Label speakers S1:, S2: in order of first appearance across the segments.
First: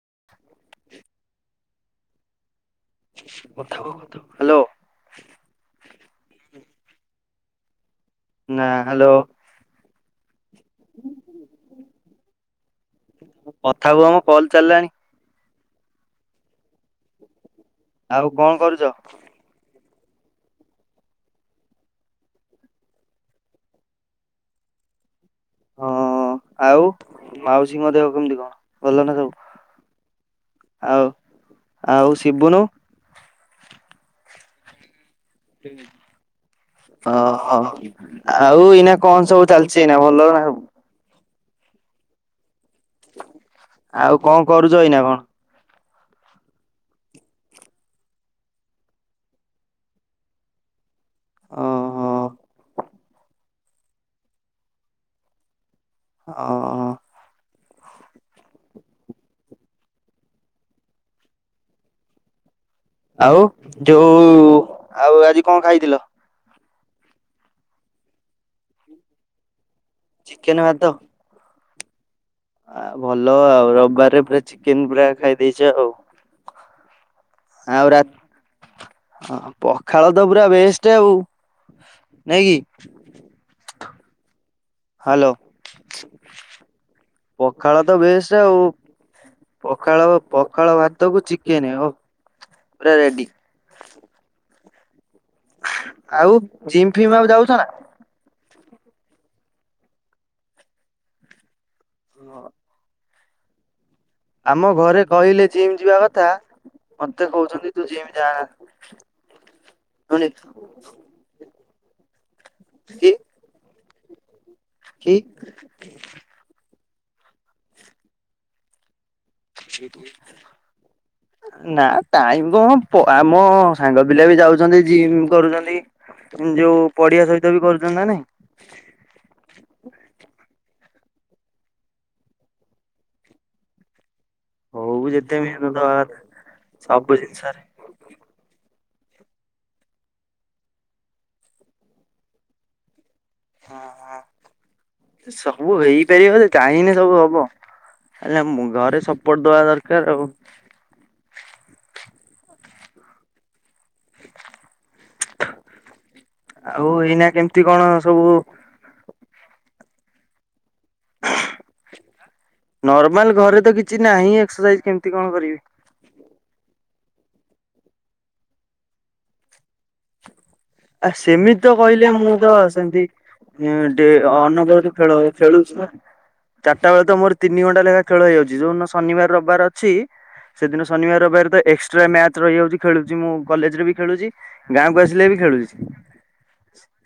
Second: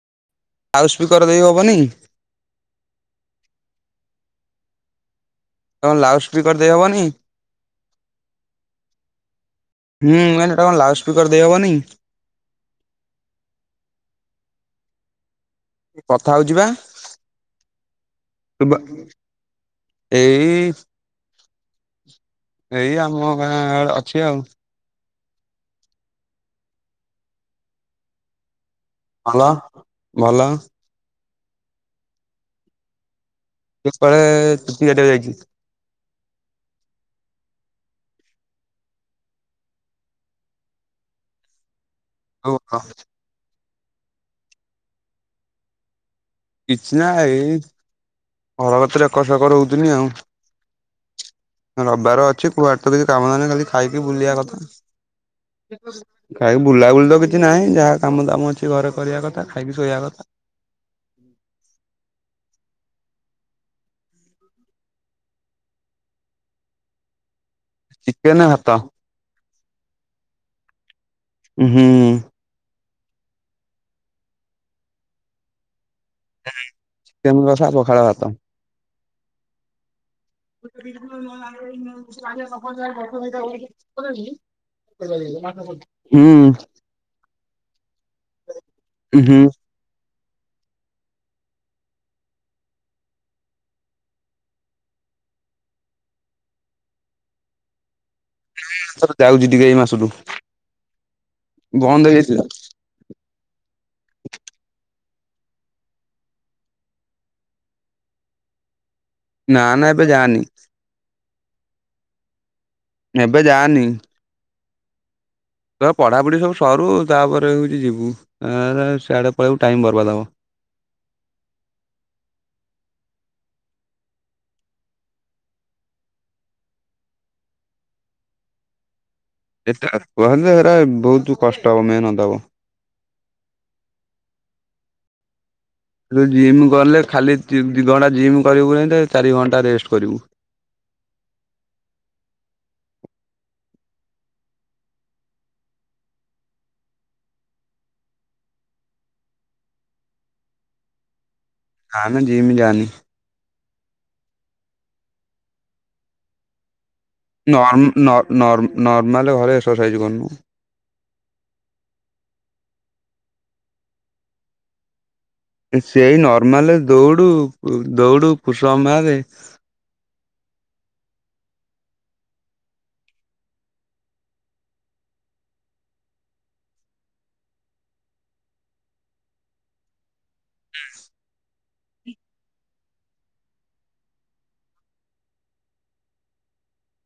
S1: [inaudible]
S2: Loud speaker ଦେଇ ହବନି?
S1: କଥାକୁ କଥା ହ୍ୟାଲୋ
S2: କଣ ଲାଉଡ ସ୍ପିକର ଦେଇହେବନି?
S1: ନାଁ ହ୍ୟାଲୋ
S2: ହୁଁ ଏ ଟ କଣ ଲାଉଡ ସ୍ପିକର ଦେଇହବନି?
S1: କଥା ହୁଅ ମ କଲ୍ ଚାଲିଲାଣି
S2: କଥା ହଉଛି ବା
S1: ଆଉ କଣ
S2: ଶୁଭା
S1: କରୁଛ?
S2: ଏଇ ଏଇ ଆମ ଗାଁ ଅଛି ଆଉ।
S1: ହଁ ଆଉ ମାଉସୀଙ୍କ ଦେହ କେମିତି କଣ? ଭଲ ନା ସବୁ?
S2: ଭଲ ଭଲ।
S1: ଆଉ ଆଉ ଶିବୁନୁ।
S2: ସେ ଶଳେ [unintelligible] ଗଟ ଯାଇଛି।
S1: ହଁ ହ। ଆଉ ଏଇନା କଣ ସବୁ ଚାଲିଚି? ଏଇନା ଭଲ ନା ସବୁ?
S2: ହଉ। ହଁ।
S1: ଆଉ କଣ କରୁଚ ଏଇନା କଣ?
S2: କିଛିନା ଏଇ। ଘରତାରେ ଏକରସେକର ହଉଥିଲି ଆଉ।
S1: ଓହୋ
S2: ରବିବାର ଅଛି କୁଆଡେ ତ କିଛି କାମନା ନାଁ ଖାଲି ଖାଇକି ବୁଲିବା କଥା। ଖାଇକି
S1: ଓହୋ
S2: ବୁଲାବୁଲି ତ କିଛି ନାହିଁ। ଯାହା କାମ ଦାମ ଅଛି ଘରେ କରିବା କଥା। ଖାଇକି ଶୋଇବା କଥା।
S1: ଆଉ ଯଉ, ଆଉ ଆଜି କଣ ଖାଇଥିଲ?
S2: ଚିକେନ୍ ଭାତ।
S1: ଚିକେନ ଭାତ।
S2: ଉ ହୁଁ।
S1: ଆ ଭଲ ଆଉ ରବିବାରରେ ପୁରା ଚିକେନ ପୁରା ଖାଇ ଦେଇେଚ ଆଉ।
S2: ହୁଁ। ଚିକେନ କଷା,
S1: ଆଉ ରା
S2: ପଖାଳ ଭାତ।
S1: ପଖାଳ ତ ପୁରା ବେଷ୍ଟ ଆଉ ନାଇଁ କି
S2: [unintelligible]
S1: ହାଲୋ,
S2: ହୁଁ
S1: ପଖାଳ ତ ବେଷ୍ଟ୍ ଆଉ।
S2: ହୁଁ
S1: ପଖାଳ ପଖାଳ ଭାତକୁ ଚିକେନ ଓଃ ପୁରା ରେଡି। ଆଉ ଜିମ୍ ଫିମ୍ ଆ ଯାଉଚ ନା?
S2: ଯାଉଚି ଟିକେ ଏଇ ମାସରୁୁ। ବନ୍ଦ ହେଇଥିଲା।
S1: ଆମ ଘରେ କହିଲେ ଜିମ୍ ଯିବା କଥା ମତେ କହୁଚ ନ୍ତି ତୁ ଜିମ ଯା ନା।
S2: ନା ନା ଏବେ ଯାନି।
S1: କି
S2: ଏବେ ଯାନି।
S1: କି?
S2: ପଢାପଢି ସବୁ ସରୁ ତାପରେ ହଉଚି ଯିବୁ। ଆରାମ୍
S1: ନା ଟାଇମ କଣ ପ ଆମ ସାଙ୍ଗ ପିଲା ବି ଯାଉଛନ୍ତି ଜିମ୍ କରୁଚନ୍ତି। ଯଉ ପଡିଆ ସହିତ ବି କରୁଚନ୍ତି ନା ନାଇଁ।
S2: ଏତ [unintelligible] ଏଟା ବହୁତ କଷ୍ଟ ହେବ ମେହନତ ହେବ।
S1: ହଉ ଯେତେ ବି
S2: ଜିମ୍ କଲେ ଖାଲି ଦି ଦି ଘଣ୍ଟା ଜିମ୍ କରିବକୁ ନାଇ ଚାରି ଘଣ୍ଟା ରେଷ୍ଟ କରିବୁ।
S1: ହଁ ହଁ ତ ସବୁ ହେଇପାରିବ ଚାହିଁଲେ ସବୁ ହବ ହେଲେ ଘରେ ସପୋର୍ଟ ଦବା ଦରକାର ଆଉ।
S2: ଆମେ ଜିମ ଜନୀ।
S1: ଆ [inaudible]
S2: ନମ ନ ନର ନରମାଲ ଘରେ ଏସର ସାଇଜ କରୁନୁ।
S1: ନର୍ମାଲ ଘରେ ତ କିଛି ନାହିଁ ଏକ୍ସରସାଇଜ କେମତି?
S2: ସେଇ ନାର୍ମଲ୍ ଦୌଡୁ ଦୌଡୁ ଫୁସପ ମାରେ।
S1: ଆ ସେମିତି ତ କହିଲେ ମୁଁ ତ ସେମିତି ଏଁ ଡେ ଅନବରତ ଖେଳ ଖେଳୁଛି ନା ଚାରିଟା ବେଳେ ତ ମୋର ତିନିଘଣ୍ଟା ଲଖା ଖେଳ ହେଇଯାଉଛି ଯୋଉ ଦିନ ଶନିବାର ରବିବାର ଅଛି ସେଦିନ ଶନିବାର ରବିବାର ତ ଏକ୍ସଟ୍ରା ମ୍ୟାଚ୍ ରହିଯାଉଛି ଖେଳୁଛି ମୁଁ କଲେଜ୍ ରେ ବି ଖେଳୁଛି। ଗାଁକୁ ଆସିଲେ ବି ଖେଳୁଛି।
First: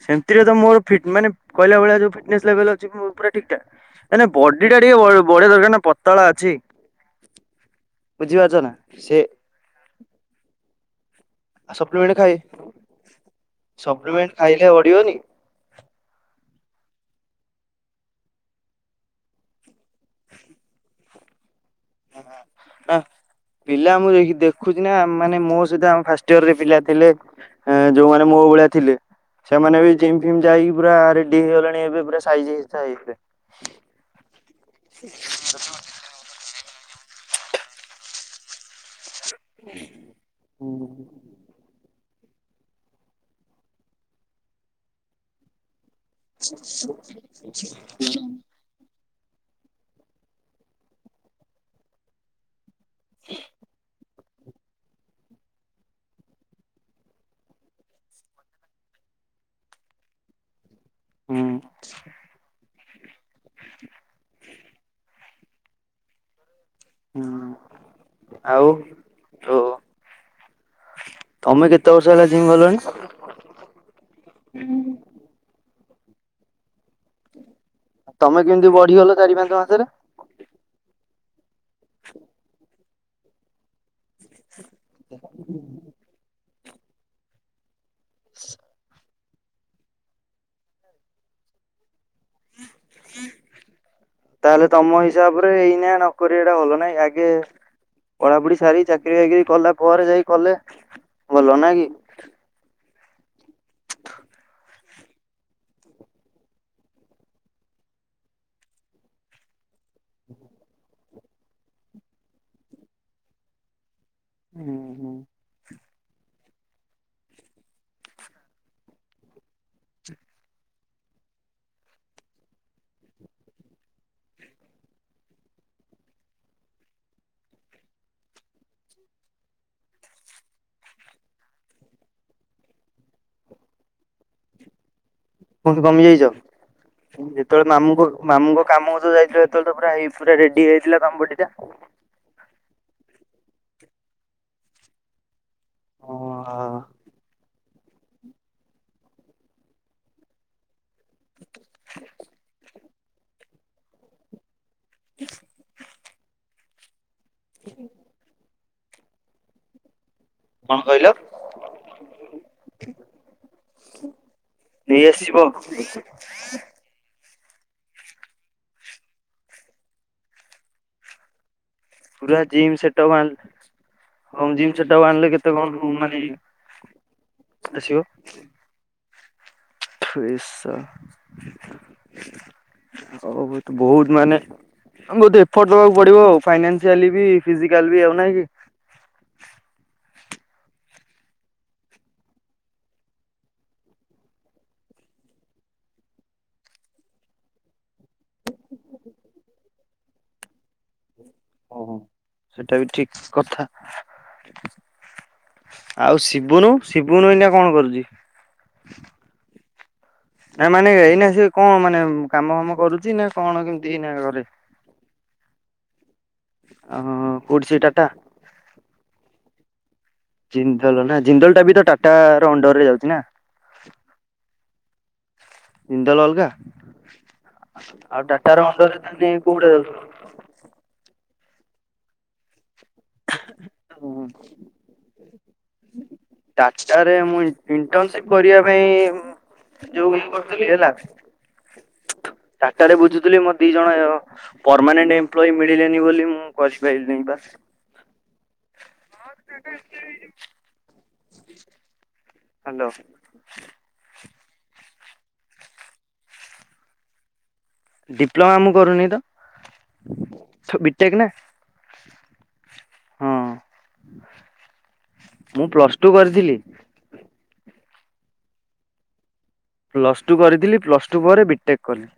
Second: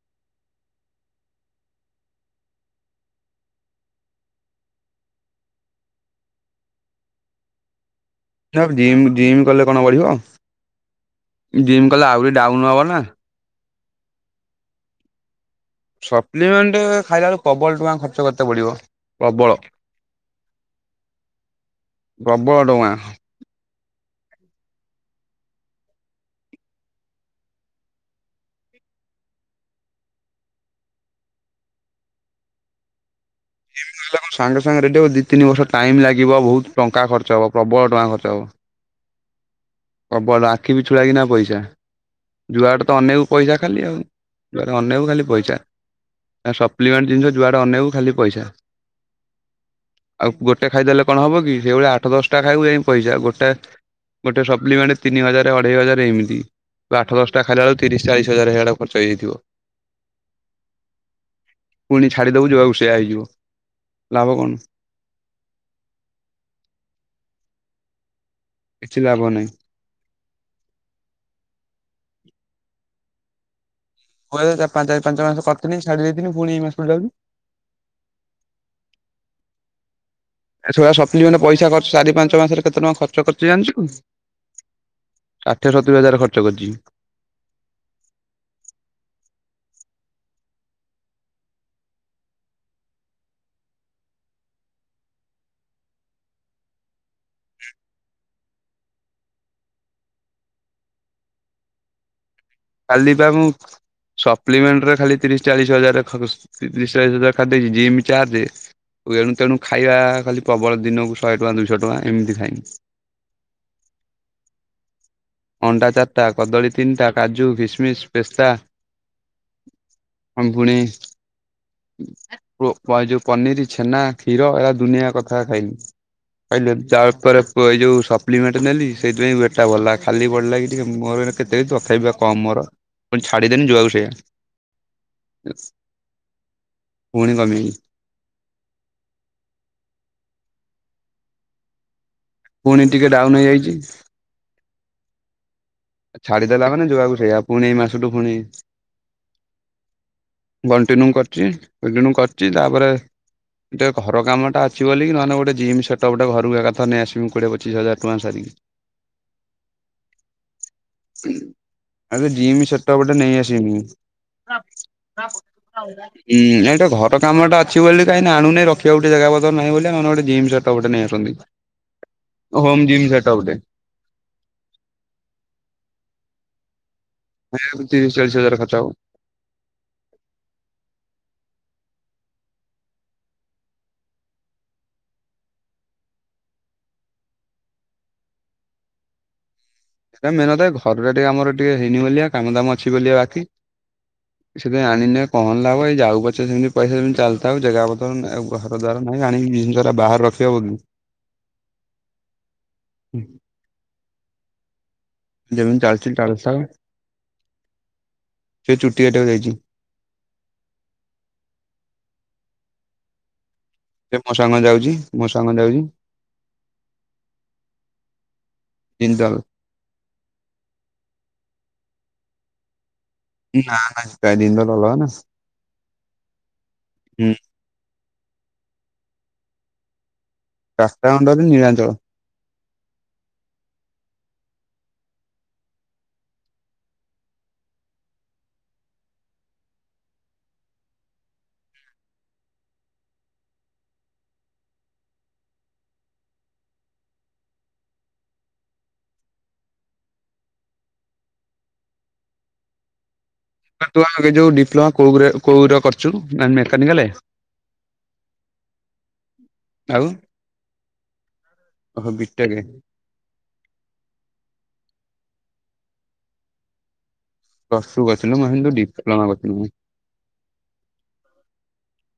S1: ସେମିତିରେ ମୋର୍ ଫିଟନେ ମାନେ କହିଲା ଭଳିଆ ମୋର୍ ଫିଟନେସ୍ ଲେବଲ୍ ଅଛି ପୁରା ଠିକ୍ ଠାକ୍ ମାନେ ବିଡି ଟା ଟିକେ ବଢ଼ିବା ଦରକାର ନା ପତଳା ଅଛି। ବୁଝିପାରୁଛ ନା
S2: ଜିମ୍
S1: ସେ
S2: ଜିମ୍ କଲେ କଣ ବଢିବ। ଜିମ୍ କଲେ
S1: ସପ୍ଲିମେଣ୍ଟ ଖାଇ
S2: ଆହୁରି ଡାଉନ୍ ହବ ନା।
S1: ସପ୍ଲିମେଣ୍ଟ ଖାଇଲେ ବଢ଼ିବନି।
S2: ସପ୍ଲିମେଣ୍ଟ ଖାଇଲା ବେଳକୁ ପ୍ରବଳ ଟଙ୍କା ଖର୍ଚ୍ଚ କରିତେ ପଡିବ ପ୍ରବଳ। ପ୍ରବଳ ଟଙ୍କା
S1: ଦେଖୁଚି ନା ମାନେ ମୋ ସହିତ ଫାର୍ଷ୍ଟ ୟିଅର୍ ରେ ପିଲା ଥିଲେ ଏ ଯୋଉମାନେ ମୋ ଭଳିଆ ଥିଲେ ସେମାନେ ବି ଜିମ୍ ଫିମ୍ ଯାଇକି ପୁରା ରେଡି ହେଇଗଲେଣି ଏବେ ପୁରା ସାଇଜ୍ ହେଇ ସା
S2: ସାଙ୍ଗେ ଶାଙ୍ଗେ ରେଡି ହେବ ଦି ତିନି ବର୍ଷ ଟାଇମ୍ ଲାଗିବ ବା ବହୁତ୍। ଟଙ୍କା ଖର୍ଚ୍ଚ ହବ ପ୍ରବଳ ଟଙ୍କା ଖର୍ଚ୍ଚ ହବ।
S1: [unintelligible]
S2: ପ୍ରବଳ ଟଙ୍କା ଆଖି ପିଛୁଳାକିନା ପଇସା। ଯୁଆଡେ ତ ଅନେଇବୁ ପଇସା ଖାଲି ଆଉ ଯୁଆଡେ ଆନେଇବୁ ଖାଲି ପଇସା। ଆ ସପ୍ଲିମେଣ୍ଟ ଜିନିଷ ଯୁଆଡେ ଅନେଇବୁ ଖାଲି ପଇସା। ଆଉ ଗୋଟେ ଖାଇଦେଲେ କଣ ହବ କି ସେଇ ଭଳିଆ ଆଠ ଦଶଟା ଖାଇବୁ ଯାଇ ପଇସା ଗୋଟାଏ ଗୋଟେ ସପ ପ୍ଲିମେଣ୍ଟ ତିନି ହଜାର ଅଢ଼େଇ ହଜାର ଏମିତି ତୁ ଆଠ ଦଶଟା ଖାଲା ବେଳକୁ ତିରିଶ ଚାଳିଶ ହଜାର ସିଆଡେ ଖର୍ଚ୍ଚ ହେଯାଇଥିବ। ପୁଣି ଛାଡି ଦବୁ ଯୋଉଆକୁସେ ସେଇଆ ହେଇଯିବ ଲାଭ କଣ।
S1: ହୁଁ। ଆଉ
S2: କିଛି ଲାଭ ନାହିଁ।
S1: ତୁ ତମେ କେତେ ବର୍ଷ ହେଲା ଜିମ ଗଲଣି।
S2: ମୁ ଏ ଚାରି ପାଞ୍ଚ ମା ପାଞ୍ଚ ମାସ କରି ଥିଲି ଛାଡିଦେଇଥିନି ପୁଣି ଏଇ ମାସରୁ ଯାଉଛି।
S1: ତମେ କେମିତି ବଢ଼ିଗଲ ଚାରି ପାଞ୍ଚ ମାସରେ?
S2: ଏ ସବୁପା ସପ୍ଲିମେଣ୍ଟ। ପଇସା ଖର୍ଚ୍ଚ ଚାରି ପାଞ୍ଚ ମାସରେ। କେତେ ଟଙ୍କା ଖର୍ଚ୍ଚ କରିଛୁ ଜାଣିଛୁ ଷାଠିଏ ସତୁରି ହଜାର ଖର୍ଚ୍ଚ କରିଛି।
S1: [inaudible] ତାହେଲେ ତମ ହିସାବରେ ଏଇନା ନକରିବାଟା ଭଲ ନାଁଇକି ଆଗେ ପଢାପଢି ସାରି ଚାକିରି ବାକିରି କଲା ପରେ ଯାଇ କଲେ ଭଲ ନା କି।
S2: ଖାଲିବା ମୁଁ ସପ୍ଲିମେଣ୍ଟରେ ଖାଲି ତିରିଶି ଚାଳିଶି ହଜାର ଖର୍ ତିରିଶି ଚାଳିଶି ହଜାର ଖାଲି ଜିମ୍ ଚର୍ଜେ ଏଣୁ ତେଣୁ ଖାଇବା ଦିନକୁ ଶହେ ଟଙ୍କା ଦୁଇଶ ଟଙ୍କା ଏମିତି ଖାଏ।
S1: ହୁଁ ହୁଁ।
S2: ଅଣ୍ଡା ଚାରିଟା କଦଳୀ ତିନିଟା କାଜୁ [unintelligible] କମ ର କହିନି ଛାଡିଦେନି ଯୁଆକୁ ସେଇଆ।
S1: କୁହନ୍ତୁ କମିଯାଇଛ।
S2: ପୁଣି
S1: ଯେତେବେଳେ
S2: କମିଯାଇଛି
S1: ମାମୁଁଙ୍କ ମାମୁଁଙ୍କ କାମକୁ ଯାଇଥିଲି ସେତେବେଳେ ତ ପୁରାଇ ପୁରା ରେଡି ଟି ହେଇଥିଲା ତୋମ ବଡିଟା।
S2: ପୁଣି ଟିକେ ଡାଉନ୍ ହେଇଯାଇଚି। ଏ ଛାଡ଼ିଦେଲା
S1: ହଁ
S2: ମାନେ ଯୁଆକୁ ସେଇଆ। ପୁଣି ଏଇ ମାସ ସେଇଠୁ ପୁଣି [inaudible] ସେ ନୁ କରିଛି, [unintelligible] କରିଚି ତାପରେ ଯେ ଘର କାମଟା ଅ ଅଛି ବୋଲି। ନହେଲେ ଗୋଟେ ଜିମ୍ ସେଟପ ଟା ଘରକୁ ଏକାଥରେ ତ ନେଇ ଆସି। କି ମୁଁ କୋଡିଏ ପଚିଶ ହଜାର ଟଙ୍କା ସାରିବି।
S1: କଣ କହିଲ
S2: ଏବେ ଜିମ୍ ସେଟପ ଟେ ନେଇ ଆସିବି।
S1: ନେଇ ଆସିବ
S2: ଉଁମ୍ ଏଟା ଘ ତୋ କାମଟା ଅଛି ବୋଲି କାହିଁକି ନା ଆଣୁନି ରଖିବା ଗୋଟେ ଜାଗା ପତର ନାହିଁ ବୋଲି। ନହେଲେ ଗୋଟେ ଜିମ୍ ସେଟ୍ଅପ୍ ନେଇସନ୍ତି।
S1: ପୁରା ଜିମ୍ ସେଟପ ଆଣିଲେ, ହ ଜିମ୍ ସେଟା ଆଣିଲେ କେ ଏତେ କଣ ମାନେ
S2: ନା ଏବେ ତିରିଶ ଚାଳିଶ ହଜାର ଖର୍ଚ୍ଚ ହବ।
S1: ହଁ ବୋହୁତ ମାନେ ବୋହୁତ ଏଫର୍ଟ ଦେବାକୁ ପଡିବ ଆଉ। ଫାଇନାନ୍ସିଆଲି ବି ଫିଜିକାଲି ବି ଆଉ ନାଇଁ କି?
S2: ସେଟା ମେନ୍ କଥା ଘରଟା ଟିକେ ଆମର ଟିକେ ହେଇନି ବୋଲି କାମ ଦାମ ଅଛି ବୋଲି ବାକି। ସେଥିପାଇଁ ଆଣିନି ଆଉ କଣ ଲାଭ ଏଇ ଯାଉ ପଛେ ସେମିତି ପଇସା ସେମିତି ଚାଲିଥାଉ ଜେଗା ପତର ନା ଏଘର ଦ୍ୱାର ନାହିଁ ଆଣିକି ଜିନିଷରା ବାହାରେ ରଖି ହବ କି।
S1: ଓହୋ ସେଟା ବି ଠିକ କଥା। [inaudible]
S2: ଯେମିତି
S1: [inaudible]
S2: ଚାଲିଚି
S1: ଆଉ
S2: ଚାଲିଥାଉ
S1: ଶିବୁନୁ ଶିବୁନୁ ଏଇନା କଣ କରୁଛି।
S2: ସେ ଚୁଟି କାଟିବାକୁ ଯାଇଚି।
S1: [inaudible] ଏ ମାନେ ଏଇନା ସ କଣ ମାନେ କାମ କାମ କରୁଛି ନା କଣ କେମି
S2: ସେ ମୋ ସାଙ୍ଗ ଯାଉଛି ମୋ ସାଙ୍ଗ ଯାଉଛି।
S1: ଓ କୋଉଠି ସେଇ ଟାଟା
S2: ଜିନ୍ଦଲ
S1: ଜିନ୍ଦଲ ନା ଜିନ୍ଦଲ ଟା ବି ତ ଟାଟାର ଅଣ୍ଡରରେ ଯାଉଛି। ନା
S2: ନା ନା ଜିନ୍ଦଲ ଅଲଗା ନା
S1: ଜିନ୍ଦଲ ଅଲଗା? ଆଉ ଟାଟାର ଅଣ୍ଡରରେ ତାହେଲେ କଉଟା ଯାଉଛି?
S2: ଟାଟା ଅଣ୍ଡରରେ ନିରାଞ୍ଚଳ
S1: ହୁଁ। ଟାଟାରେ ମୁଁ ଇ ଇଣ୍ଟର୍ନସିପ୍ କରିବା ପାଇଁ ଯୋଉ ଇ କରୁଥିଲ ହେଲା ଟାଟାରେ ବୁଝୁଥିଲି ମୋ ଦି ଜଣ ପର୍ମାନେଣ୍ଟ ଏମ୍ପ୍ଲୋଇ ମିିଲିଲେନି ବୋଲି ମୁଁ କରିପାରିଲିନି ବା [unintelligible] ହାଲୋ।
S2: [unintelligible] ଯୋଉ ଡିପ୍ଲୋମା କୋଉ କୋଉର କରିଚୁ ମେକାନିକାଲ
S1: ଡିପ୍ଲୋମା ମୁଁ କରୁନି ତ,
S2: ଆଉ
S1: ବି ଟେକ ନା
S2: ଓହୋ ବିଟେକେ।
S1: ହଁ ମୁଁ ପ୍ଲସ ଟୁ କରିଥିଲି।
S2: ପ୍ଲସ ଟୁ କରୁଥିଲୁ ମୁଁ ଭାବିଲି ଡିପ୍ଲୋମା ବୋଲି।
S1: ପ୍ଲସ ଟୁ କରିଥିଲି ପ୍ଲସ୍ ଟୁ ପରେ ବିଟେକ୍ କଲି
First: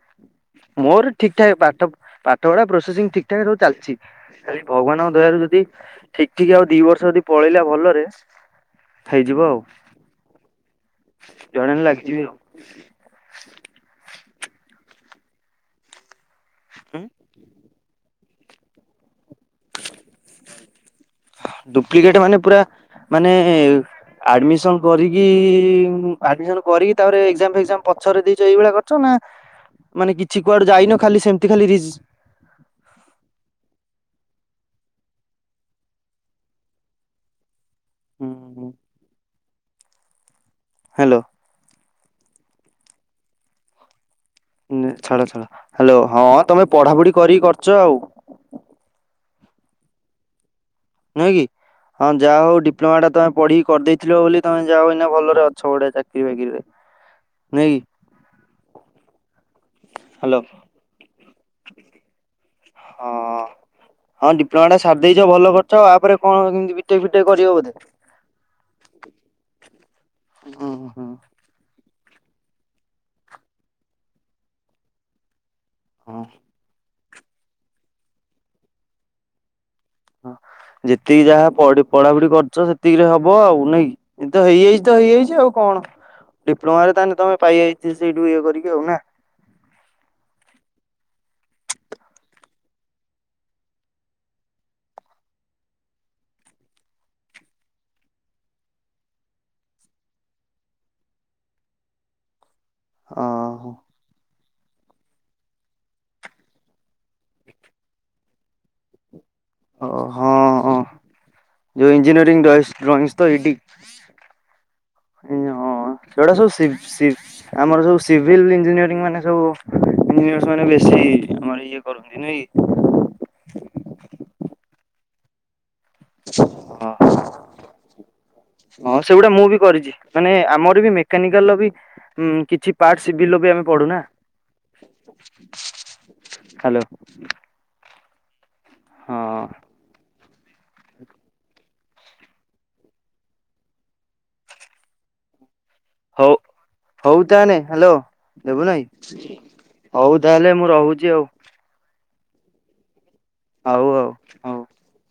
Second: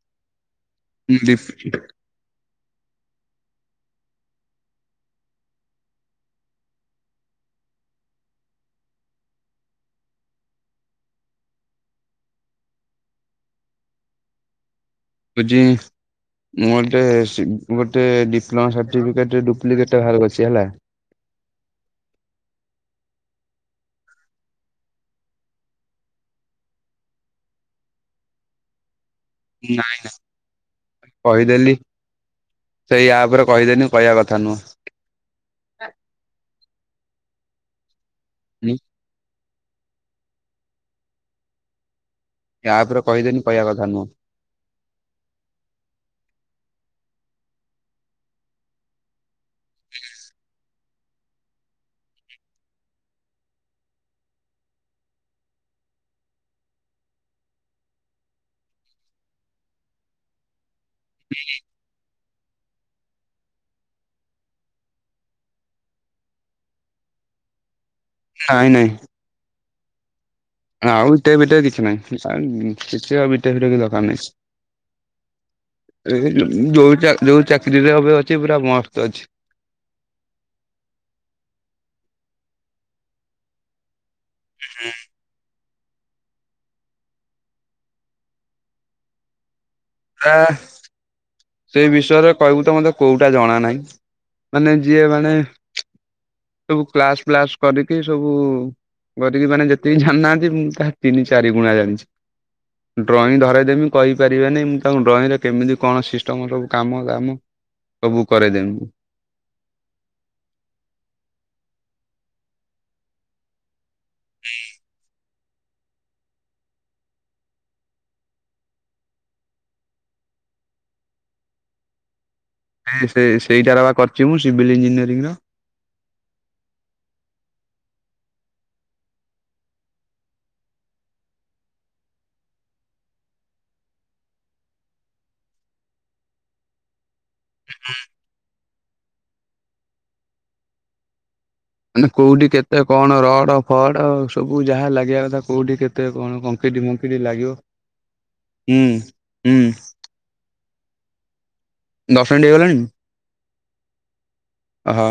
S1: ମୋର ଠିକ୍
S2: ଡିପ୍
S1: ଠାକ୍ ପାଠ ପାଠ ପଢା ପ୍ରୋସେସିଂ ଠିକ୍ ଠାକ୍ ସବୁ ଚାଲିଛି। ଖାଲି ଭଗବାନଙ୍କ ଦୟାରୁ ଯଦି ଠିକ ଠିକ ଆଉ ଦି ବର୍ଷ ଯଦି ପଳେଇଲା ଭଲରେ ହେଇଯିବ ଆଉ ଜୁଆଡେ ହେଲେ ଲାଗିଯିବି ଆଉ। ହ
S2: ଏ ଯେ ମୁଁ ଗୋଟେ ସିବ ବଟ୍ ଗୋଟେ ଡିପ୍ଲୋମାାସାର୍ଟିିପିକେଟ ଟେ ଡୁପଲି
S1: ଡୁପ୍ଲିକେଟ ମାନେ ପୁରା ମାନେ ଏ ଆଡମିସନ କରିକି ଆଡମିସନ କରିକି ତାପରେ ଏକ୍ଜାମ ଫେକ୍ଜାମ ପଛରେ ଦେଇଚ ଏଇଭଳିଆ କରିଚ ନା।
S2: ନାଇଁ
S1: ମାନେ କିଛି କୁଆଡେ ଯାଇନ
S2: ନାଇଁ
S1: ଖାଲି ସେମିତି ଖାଲି
S2: କହିଦେଲି
S1: ରିଜ୍
S2: ସେଇ ଆପରେ କହିଦେଲି କହିବା କଥା ନୁହଁ। ହ ହୁଁ।
S1: ହ୍ୟାଲୋ।
S2: ୟାପରେ କହିଦେଲି କହିବା କଥା ନୁହଁ।
S1: ହଁ ଛାଡ ଛାଡ ହ୍ୟାଲୋ ହଁ ତମେ ପଢାପଢି କରିକି କରୁଚ ଆଉ। ନୁହେଁ କି ହଁ ଯାହା ହଉ ଡିପ୍ଲୋମା ଟା ତମେ ପଢିକି କରିଦେଇଥିଲ ବୋଲି କି ତମେ ଯାହା ହଉ ଏନା ଭଲରେ ଅଛ ଗୋଟେ ବଢିଆ ଚାକିରି ବାକିରିରେ ନୁହେଁ କି। ହ୍ୟାଲୋ। ହଁ ହଁ ଡିପ୍ଲୋମା ଟା ସାରି ଦେଇଚ ଭଲ କରିଛ ଆପରେ କଣ କେମିତି ବିଟେକ ବିଟେକ କରିବ ବୋଧେ?
S2: ନାଇଁ ନାଇଁ।
S1: ହୁଁ
S2: ଁ
S1: ହୁଁ
S2: ଆଉ ବିଟେକ ଫିଟେକ କିଛି ନାହିଁ। ସା କିଛି ଆଉ ବିଟେକ ଫିଟେକ କିଛି ଦରକାର ନାହିଁ।
S1: ହଁ।
S2: ରାଗିଚ କି ଯୋ ବିଚାର ଯୋଉ ଚାକିରିରେ ଏବେ ଅଛି ପୁରା ମସ୍ତ ଅଛି।
S1: ହ ଯେତିକି ଯାହା ପଢ ପଢାପଢି କରଛ ସେତିକିରେ ହବ ଆଉ ନା କି। ଏଇ ତ ହେଇଯାଇଛି ତ ହେଇଯାଇଛି ଆଉ କଣ। ଡିପ୍ଲୋମାାରେ ତାହେଲେ ତମେ ପାଇ ଯାଇଚ ସେଠ ତମେ ଇଏ କରିକି ଆଉ ନା।
S2: ହଁ। ସେଇ ବିଷୟରେ କହିବୁ ତ ମତେ କୋଉଟା ଜଣା ନାହିଁ ମାନେ ଯିଏ ମାନେ ସବୁ କ୍ଲାସ ଫ୍ଲାସ କରିକି ସବୁ ଧରିକି ମାନେ ଯେତିକି ଜାଣିନାହାନ୍ତି ମୁଁ ତାହା ତିନି ଚାରି ଗୁଣା ଜାଣିଛି। ଡ୍ରଇଂ
S1: ଓହୋ
S2: ଧରାଇଦେବି କହିପାରିବେନି। ତାଙ୍କ ଡ୍ରଇଂ ରେ କେମିତି କଣ ସିଷ୍ଟ ତମର ସବୁ କାମ ଦାମ ସବୁ କରେ ଦେବି।
S1: ଓ ହଁ ହଁ ଯଉଁ ଇଞ୍ଜିନିରିଂ ର ଡ୍ରଇଂସ୍ ତ ଏଇଡି
S2: ହୁଁ।
S1: ଉ ହଁ ସେଗଟା ସବୁ ସିବ ସି ଆମର ସବୁ ସିଭିଲ୍ ଇଞ୍ଜିନିୟରିଂ ମାନେ ସବୁ ଇଞ୍ଜିନିୟର୍ସ ମାନେ ବେଶୀ ଆମର ଇଏ କରନ୍ତି ନାଇଁ କି।
S2: ସେ ସେ ସେଇଟାର ବା କରିଛି ମୁଁ ସିଭିଲ୍ ଇଞ୍ଜିନିୟରିଂ ର
S1: ହ ହଁ ସେଗୁଡା ମୁଁ ବି କରିଛି ମାନେ ଆମର ବି ମେକାନିକାଲ ବି କିଛି ପାର୍ଟି ବି ଆମେ ପଢୁନା ହ୍ୟାଲୋ।
S2: ହୁଁ।
S1: ହଁ।
S2: ମାନେ କୋଉଠି କେତେ କଣ ରଡ ଫଡ ସବୁ ଯାହା ଲାଗିବା କଥା କୋଉଠି କେତେ
S1: ହଉ
S2: କଣ କଙ୍କିଡି
S1: ହଉ
S2: ଫଙ୍କିରି ଲାଗିବ
S1: ତାହେଲେ ହ୍ୟାଲୋ ଦେବୁ
S2: ହୁଁ
S1: ନାଇଁ
S2: ହୁଁ।
S1: ହଉ ତାହେଲେ ମୁଁ ରହୁଛି ଆଉ।
S2: ଦ ଫ୍ରେଣ୍ଡ ହେଇଗଲାଣି
S1: ହଉ ହଉ ହଉ।
S2: ହଁ।